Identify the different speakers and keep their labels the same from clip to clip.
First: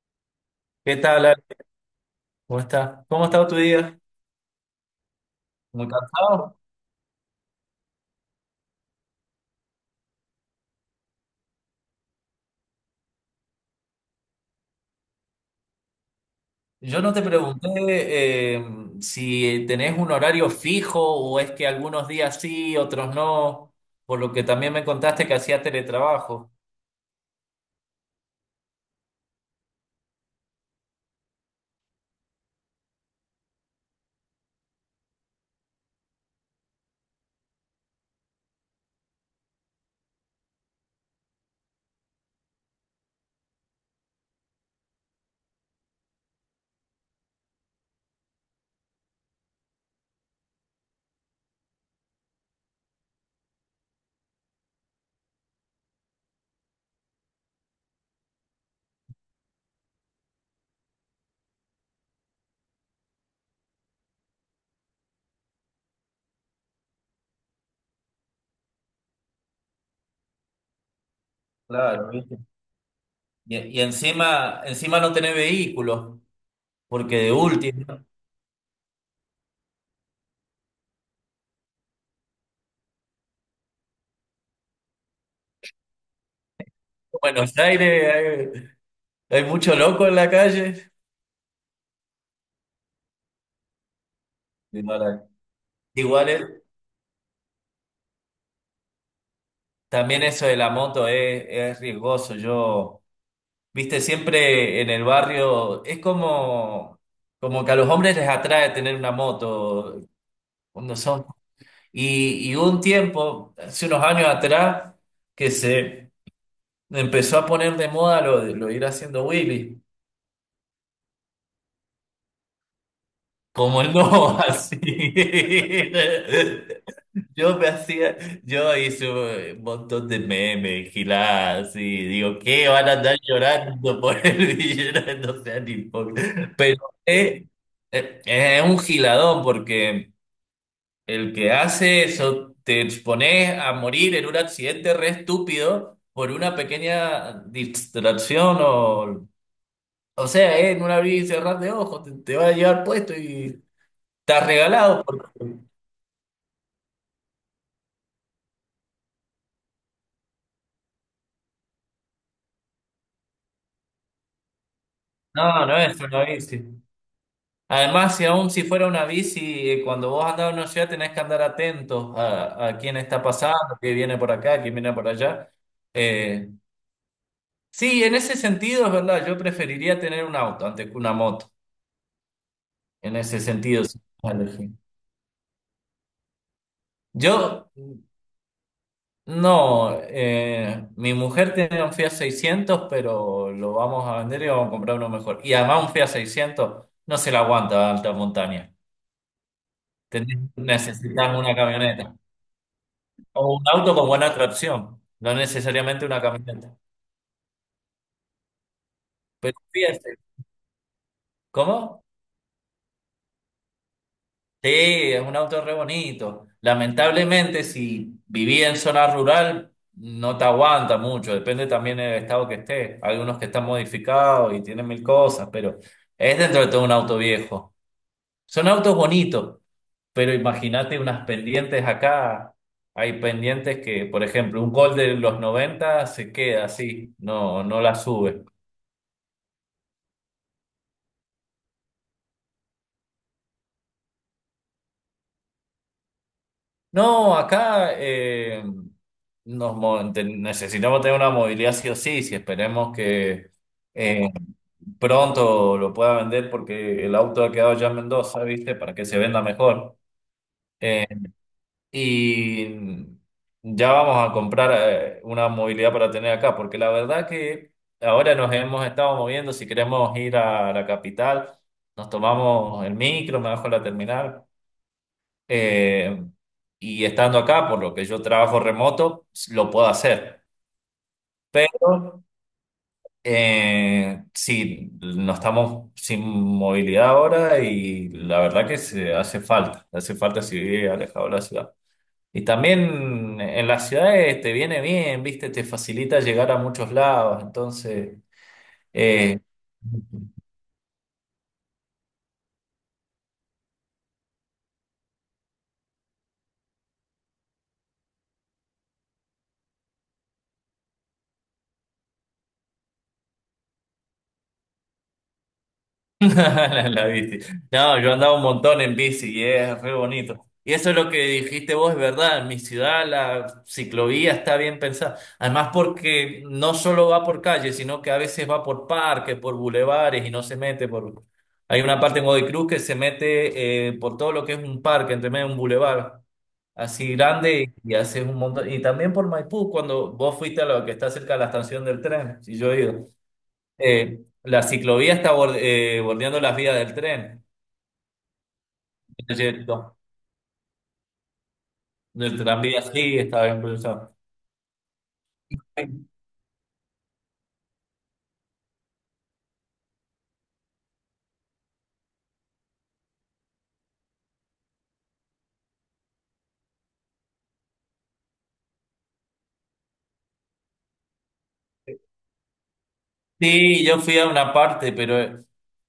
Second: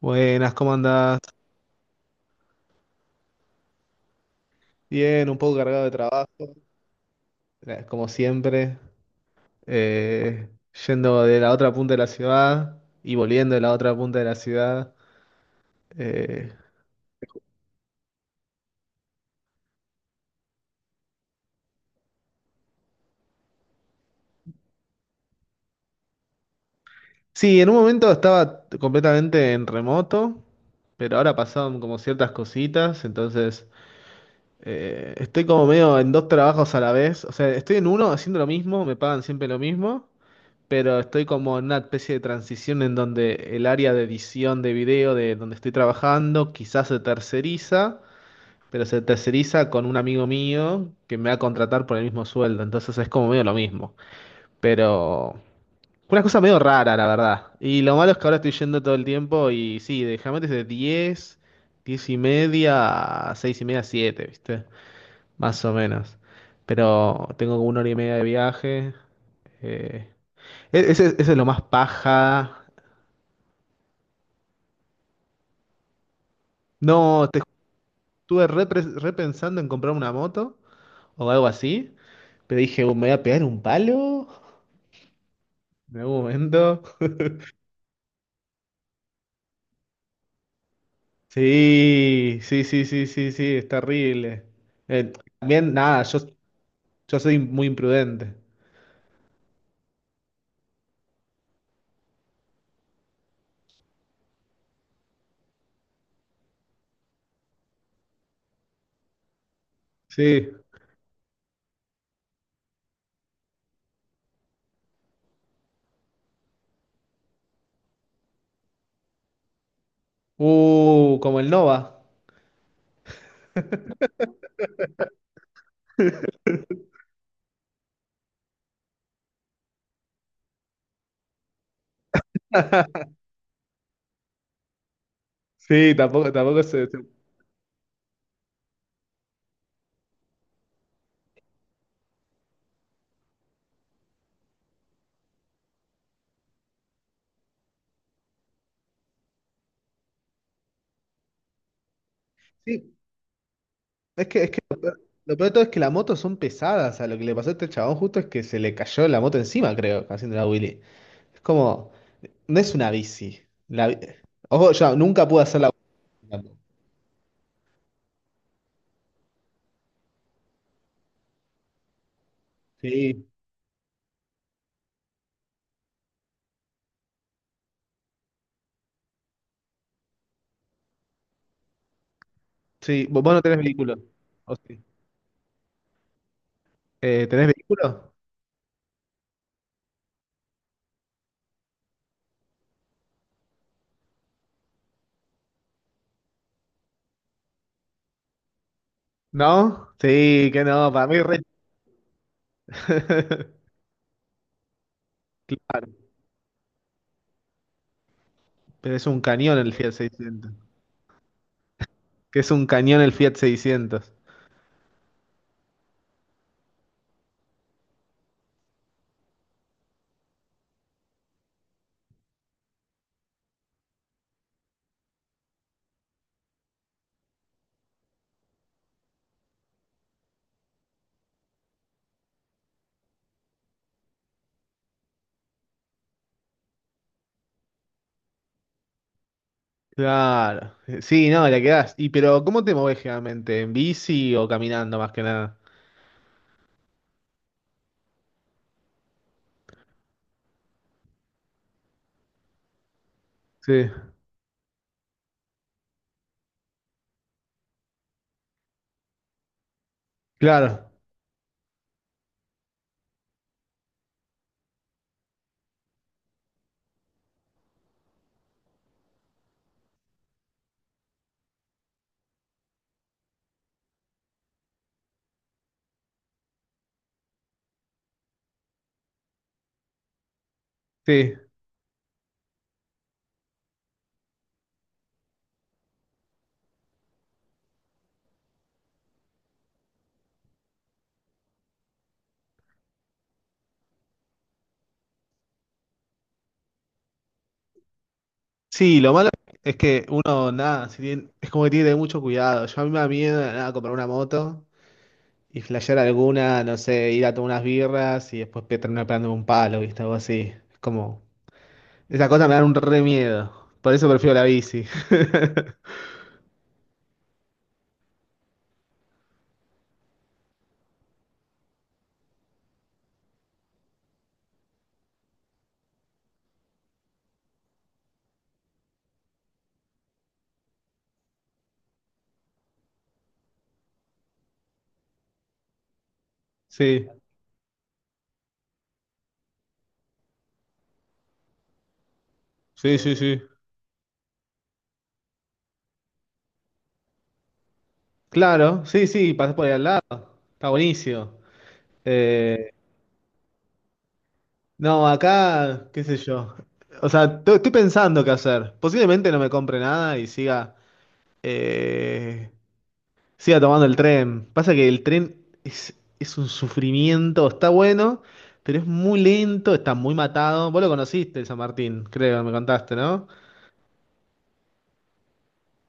Speaker 1: Buenas, ¿cómo
Speaker 2: ¿Qué
Speaker 1: andás?
Speaker 2: tal, Ale? ¿Cómo estás? ¿Cómo ha estado tu día?
Speaker 1: Bien, un poco cargado
Speaker 2: ¿Muy
Speaker 1: de trabajo,
Speaker 2: cansado?
Speaker 1: como siempre, eh, yendo de la otra punta de la ciudad y volviendo de la otra punta de la ciudad. Eh,
Speaker 2: Yo no te pregunté, eh, si tenés un horario fijo o es que algunos días sí, otros no, por lo que también me contaste que hacías teletrabajo.
Speaker 1: sí, en un momento estaba completamente en remoto, pero ahora pasaron como ciertas cositas, entonces estoy como medio en dos trabajos a la vez, o sea, estoy en uno haciendo lo mismo, me pagan siempre lo mismo. Pero estoy como en una especie de transición en donde el área de edición de video de donde estoy trabajando quizás se terceriza, pero se terceriza con un amigo mío que me va a contratar por el mismo sueldo, entonces es como medio lo mismo, pero una cosa medio rara, la verdad. Y lo malo es que ahora estoy yendo todo el tiempo y sí, déjame desde 10 10:30 a 6 y media, 7, ¿viste? Más o menos. Pero tengo como una hora y media de viaje. eh, ese es lo más
Speaker 2: Claro, ¿viste?
Speaker 1: paja.
Speaker 2: Y encima, encima no tenés vehículo, porque
Speaker 1: No,
Speaker 2: de último, en
Speaker 1: estuve repensando en comprar una moto o algo así, pero dije: "Me voy a pegar un palo en algún momento."
Speaker 2: Buenos Aires hay, hay mucho loco en la calle.
Speaker 1: Sí, sí, sí, sí, sí, sí, es terrible. Eh, también, nada, yo,
Speaker 2: Igual,
Speaker 1: yo soy muy imprudente.
Speaker 2: también eso de la moto es riesgoso. Yo. Viste, siempre en el barrio es como, como que a los hombres les atrae tener una moto
Speaker 1: Sí.
Speaker 2: cuando son. Y hubo un tiempo, hace unos años atrás, que se empezó a poner de moda lo de ir haciendo Willy,
Speaker 1: Como el Nova.
Speaker 2: como el no, así. Yo me hacía, yo hice un montón de memes, giladas, y digo, ¿qué? Van a andar llorando por el villano, no sean
Speaker 1: Sí, tampoco,
Speaker 2: hipócritas.
Speaker 1: tampoco
Speaker 2: Pero
Speaker 1: se... se-
Speaker 2: es un giladón, porque el que hace eso, te expones a morir en un accidente re estúpido por una pequeña distracción o sea, en un abrir y cerrar de ojos, te va a llevar
Speaker 1: Sí,
Speaker 2: puesto y
Speaker 1: es que,
Speaker 2: estás
Speaker 1: es que
Speaker 2: regalado.
Speaker 1: lo peor de todo es que las motos son pesadas. O sea, lo que le pasó a este chabón justo es que se le cayó la moto encima, creo, haciendo la Willy. Es como... No es una bici. La bi- Ojo, yo nunca pude hacer
Speaker 2: No,
Speaker 1: la
Speaker 2: no es una
Speaker 1: bici tampoco.
Speaker 2: bici. Además, si aún si fuera una bici, cuando vos andás en una ciudad tenés que andar atentos a quién está
Speaker 1: Sí,
Speaker 2: pasando, quién viene por acá, quién viene por allá. Eh, sí, en ese sentido es verdad, yo preferiría tener un auto antes que una moto,
Speaker 1: sí.
Speaker 2: en
Speaker 1: Vos
Speaker 2: ese
Speaker 1: no tenés
Speaker 2: sentido.
Speaker 1: vehículo.
Speaker 2: Si me
Speaker 1: ¿O
Speaker 2: elegí.
Speaker 1: sí? ¿Tenés
Speaker 2: Yo,
Speaker 1: vehículo?
Speaker 2: no, mi mujer tiene un Fiat 600, pero lo vamos a vender y vamos a comprar uno mejor. Y además un Fiat 600 no se la aguanta a alta montaña.
Speaker 1: ¿No? Sí, que no, para mí
Speaker 2: Necesitamos
Speaker 1: re-
Speaker 2: una camioneta. O un auto con buena tracción, no
Speaker 1: Claro,
Speaker 2: necesariamente una camioneta.
Speaker 1: pero es un cañón
Speaker 2: Pero
Speaker 1: el Fiat
Speaker 2: fíjate,
Speaker 1: 600.
Speaker 2: ¿cómo?
Speaker 1: Que es un cañón el Fiat 600.
Speaker 2: Sí, es un auto re bonito. Lamentablemente, si viví en zona rural, no te aguanta mucho. Depende también del estado que estés. Hay unos que están modificados y tienen mil cosas, pero es dentro de todo un auto viejo. Son autos bonitos, pero imagínate unas pendientes acá. Hay pendientes que, por ejemplo, un gol de los 90 se queda así, no, no la sube.
Speaker 1: Claro. Sí, no, la quedás. Y pero ¿cómo te movés generalmente? ¿En bici o caminando más que nada?
Speaker 2: No, acá necesitamos tener una movilidad sí o sí, si esperemos que
Speaker 1: Sí,
Speaker 2: eh, pronto lo pueda vender porque el auto ha quedado ya en Mendoza, ¿viste? Para que se venda mejor.
Speaker 1: claro.
Speaker 2: Eh, y ya vamos a comprar, una movilidad para tener acá, porque la verdad que ahora nos hemos estado moviendo, si queremos ir a la capital, nos tomamos el micro, me bajo a la terminal, eh, y estando acá, por lo que yo trabajo remoto, lo puedo hacer.
Speaker 1: Sí.
Speaker 2: Pero sí, no estamos sin movilidad ahora y la verdad que se hace falta si vive alejado de la ciudad. Y también en las ciudades te viene bien, viste, te facilita llegar a muchos lados, entonces
Speaker 1: Sí, lo malo
Speaker 2: eh,
Speaker 1: es que uno, nada, si tiene- es como que tiene que tener mucho cuidado. Yo a mí me da miedo, nada, comprar una moto y flashear alguna, no sé, ir a tomar unas birras y después terminar pegándome un palo, ¿viste? Algo así. Es como, esa cosa me da un re miedo. Por eso prefiero la bici.
Speaker 2: la viste. No, yo andaba un montón en bici y es re bonito. Y eso es lo que dijiste vos, es verdad. En mi ciudad la ciclovía está bien pensada. Además, porque no solo va por calles, sino que a veces va por parques, por bulevares y no se mete por. Hay una parte en Godoy Cruz que se mete, por todo lo que es un parque, entre medio de un bulevar
Speaker 1: Sí,
Speaker 2: así grande y haces un montón. Y también por Maipú, cuando vos fuiste a lo que está cerca de la estación del tren, si yo he
Speaker 1: sí,
Speaker 2: ido.
Speaker 1: sí, sí.
Speaker 2: La ciclovía está bordeando las vías del tren.
Speaker 1: Claro, sí, sí, pasás por
Speaker 2: Entonces,
Speaker 1: ahí al
Speaker 2: no,
Speaker 1: lado. Está buenísimo.
Speaker 2: del
Speaker 1: Eh,
Speaker 2: tranvía sí, estaba incluso.
Speaker 1: no, acá, qué sé yo. O sea, estoy pensando qué hacer. Posiblemente no me compre nada y eh, Siga tomando el tren. Pasa que el tren es un sufrimiento, está bueno, pero es muy lento, está muy matado. Vos lo conociste, el San Martín, creo, me contaste, ¿no?
Speaker 2: Sí, yo fui a una parte, pero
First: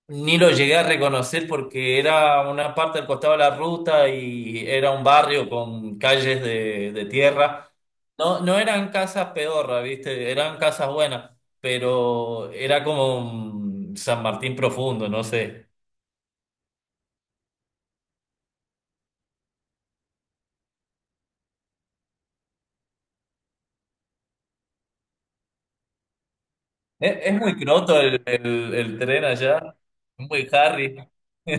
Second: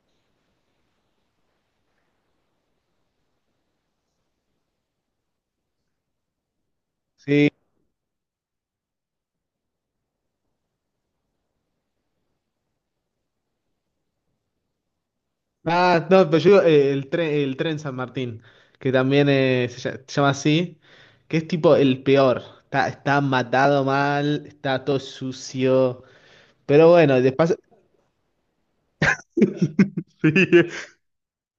Speaker 2: ni lo llegué a reconocer porque era una parte al costado de la ruta y era un barrio con calles de
Speaker 1: Sí.
Speaker 2: tierra. No, no eran casas pedorras, ¿viste? Eran casas buenas, pero era como un San Martín profundo, no sé.
Speaker 1: Ah, no, pero yo digo, el tren San Martín, que también se llama así, que es tipo el peor. Está matado mal, está todo sucio. Pero bueno,
Speaker 2: Es
Speaker 1: después...
Speaker 2: muy croto el tren allá,
Speaker 1: Sí,
Speaker 2: muy Harry.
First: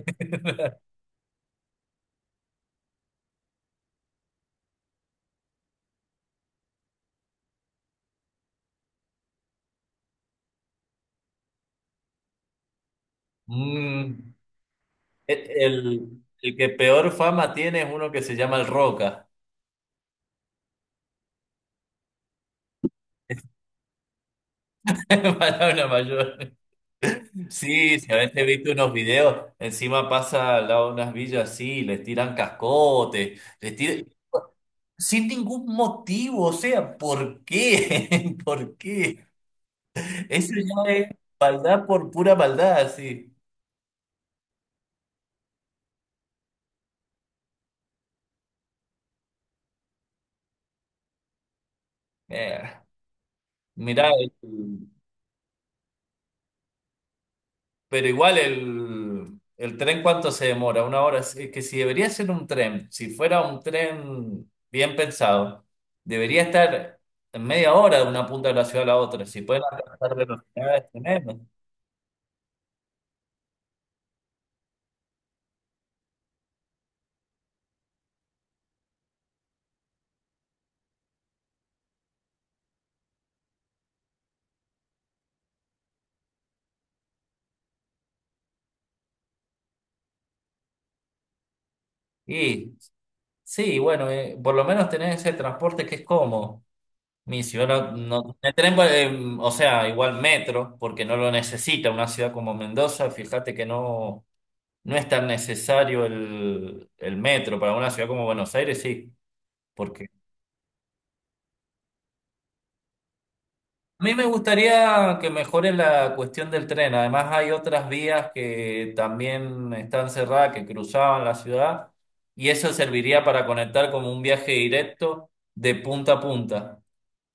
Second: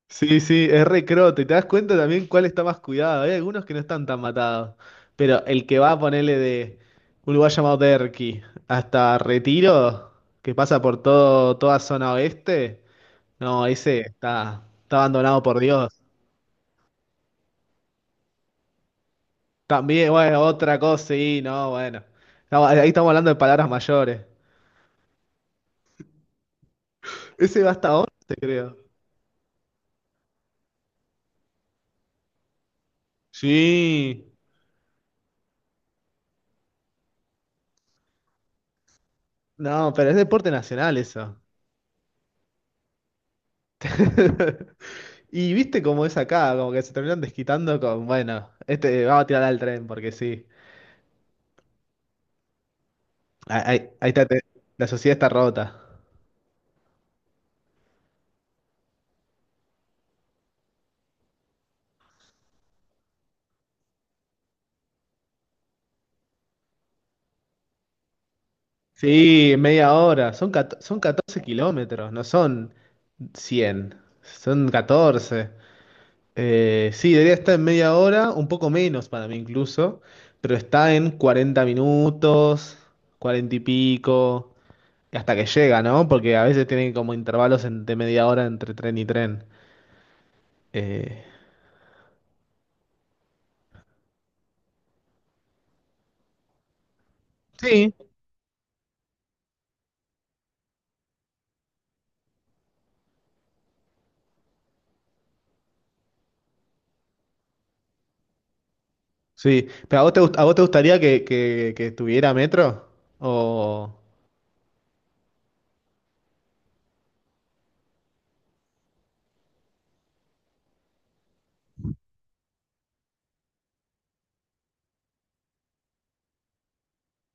Speaker 1: sí, sí, es re crote. Te das cuenta también cuál está más cuidado. Hay algunos que no están tan matados. Pero el que va a ponerle de un lugar llamado Derqui hasta Retiro, que pasa por todo, toda zona oeste, no, ese
Speaker 2: Mm,
Speaker 1: está
Speaker 2: el,
Speaker 1: abandonado por Dios.
Speaker 2: el que peor fama tiene es uno que se llama el Roca.
Speaker 1: También, bueno, otra cosa, sí, no, bueno. Ahí estamos hablando de palabras mayores.
Speaker 2: Palabra mayor.
Speaker 1: Ese va hasta
Speaker 2: Sí,
Speaker 1: 11,
Speaker 2: si a veces he visto
Speaker 1: creo.
Speaker 2: unos videos, encima pasa al lado de unas villas así, les tiran cascotes, les tiran...
Speaker 1: Sí.
Speaker 2: Sin ningún motivo, o sea, ¿por qué? ¿Por qué?
Speaker 1: No, pero es deporte
Speaker 2: Eso ya
Speaker 1: nacional
Speaker 2: es
Speaker 1: eso.
Speaker 2: maldad por pura maldad, sí.
Speaker 1: Y viste cómo es acá, como que se terminan desquitando con, bueno, este vamos a tirar al tren, porque sí.
Speaker 2: Eh,
Speaker 1: Ahí
Speaker 2: mirá,
Speaker 1: está, la sociedad está rota.
Speaker 2: pero igual el tren, ¿cuánto se demora? Una hora. Es que si debería ser un tren, si fuera un tren bien pensado, debería estar en media hora de una punta de la ciudad a la otra. Si
Speaker 1: Sí,
Speaker 2: pueden
Speaker 1: media
Speaker 2: alcanzar
Speaker 1: hora. Son, cato-
Speaker 2: velocidades,
Speaker 1: son
Speaker 2: tenemos.
Speaker 1: 14 kilómetros, no son 100, son 14. Sí, debería estar en media hora, un poco menos para mí incluso, pero está en 40 minutos, 40 y pico, hasta que llega, ¿no? Porque a veces tienen como intervalos de media hora entre tren y tren. Eh,
Speaker 2: Y sí, bueno, por lo menos tener ese transporte que es cómodo. Mi ciudad
Speaker 1: sí.
Speaker 2: no, no tiene tren, pues, o sea, igual metro, porque no lo necesita una ciudad como Mendoza. Fíjate que no, no es tan necesario el metro. Para una ciudad como Buenos Aires, sí.
Speaker 1: Sí, pero ¿a
Speaker 2: Porque
Speaker 1: vos te, gust- a vos te gustaría que tuviera metro? O...
Speaker 2: a mí me gustaría que mejore la cuestión del tren. Además, hay otras vías que también están cerradas, que cruzaban la ciudad, y eso serviría para conectar como un viaje directo de punta a punta.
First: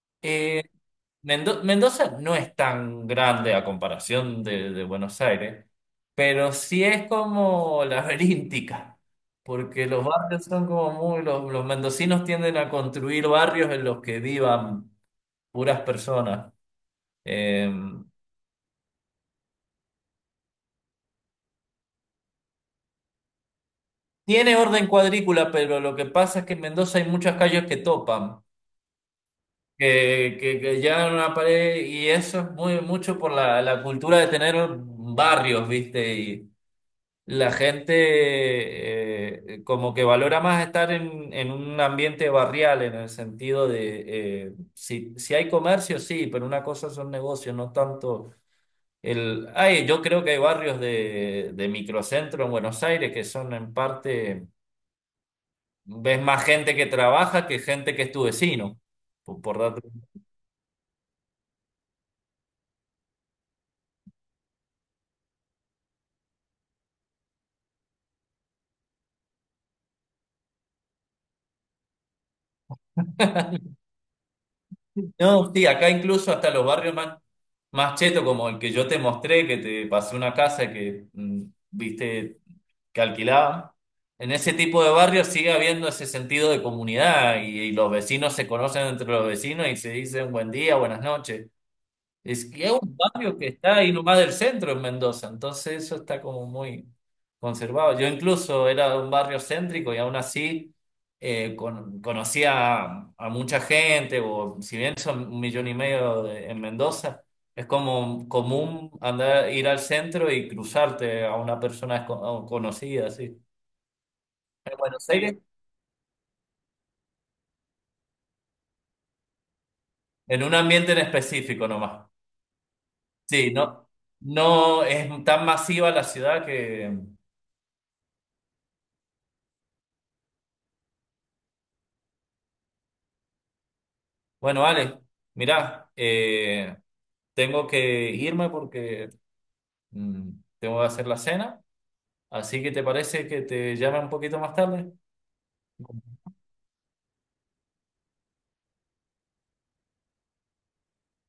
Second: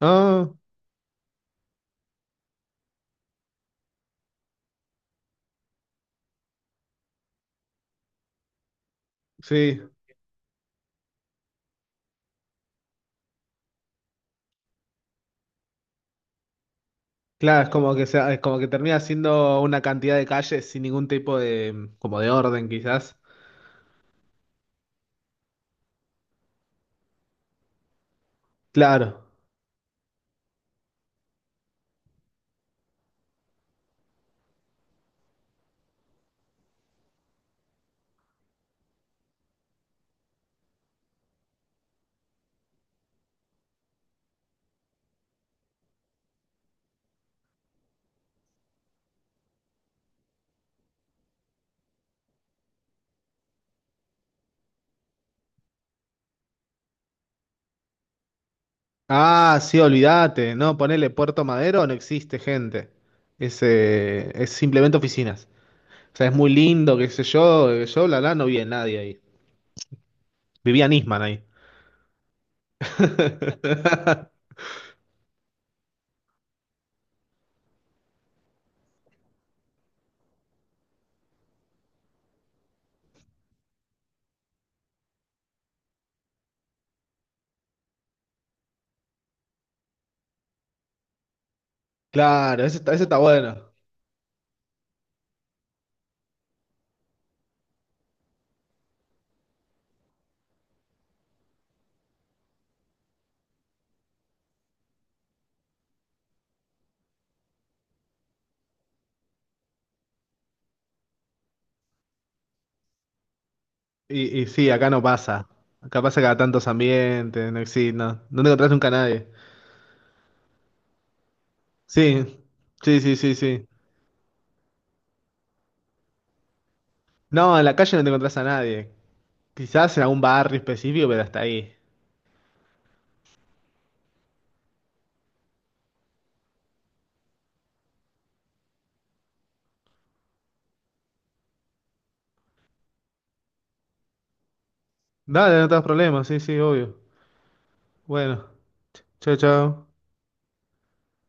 Speaker 1: Ah,
Speaker 2: Eh, Mendoza no es tan grande a comparación de Buenos Aires, pero sí es como laberíntica,
Speaker 1: sí.
Speaker 2: porque los barrios son como muy, los mendocinos tienden a construir barrios en los que vivan puras personas.
Speaker 1: Claro, es
Speaker 2: Eh,
Speaker 1: como que sea, es como que termina siendo una cantidad de calles sin ningún tipo de, como de orden, quizás.
Speaker 2: tiene orden cuadrícula, pero lo que pasa es que en Mendoza hay muchas calles que topan,
Speaker 1: Claro.
Speaker 2: que llegan a una pared y eso es muy mucho por la, la cultura de tener barrios, ¿viste? Y la gente como que valora más estar en un ambiente barrial, en el sentido de, si, si hay comercio, sí, pero una cosa son negocios, no tanto... El, ay, yo creo que hay barrios de microcentro en Buenos Aires que son en parte. Ves más gente que trabaja que gente que es tu vecino. Por, por
Speaker 1: Ah, sí,
Speaker 2: darte-
Speaker 1: olvídate. No, ponele Puerto Madero, no existe gente. Es simplemente oficinas. O sea, es muy lindo, qué sé yo, yo, la, no vi a nadie ahí. Vivía Nisman ahí.
Speaker 2: No, sí, acá incluso hasta los barrios más, más chetos, como el que yo te mostré, que te pasé una casa que mm, viste que alquilaban. En ese tipo de barrios sigue habiendo ese sentido de comunidad y los vecinos se conocen entre los vecinos y se dicen buen día, buenas noches. Es
Speaker 1: Claro,
Speaker 2: que es
Speaker 1: eso está,
Speaker 2: un
Speaker 1: eso está
Speaker 2: barrio que
Speaker 1: bueno.
Speaker 2: está ahí nomás del centro en Mendoza, entonces eso está como muy conservado. Yo incluso era de un barrio céntrico y aún así, conocía a mucha gente, o si bien son un millón y medio en Mendoza, es como común andar, ir al centro y cruzarte a una persona a un conocida, así.
Speaker 1: Y sí,
Speaker 2: En
Speaker 1: acá no
Speaker 2: Buenos Aires,
Speaker 1: pasa. Acá pasa cada tantos ambientes, no existe, no, no te encontrás nunca a nadie.
Speaker 2: en un ambiente en específico nomás.
Speaker 1: Sí, sí, sí, sí,
Speaker 2: Sí,
Speaker 1: sí.
Speaker 2: no, no es tan masiva la ciudad que...
Speaker 1: No, en la calle no te encontrás a nadie. Quizás en algún barrio específico, pero hasta ahí.
Speaker 2: Bueno, Alex, mirá, tengo que irme porque mm, tengo que hacer la cena, así que ¿te parece que te llame un poquito más tarde?
Speaker 1: Dale, no te das problemas, sí, sí, obvio. Bueno, chao, chao.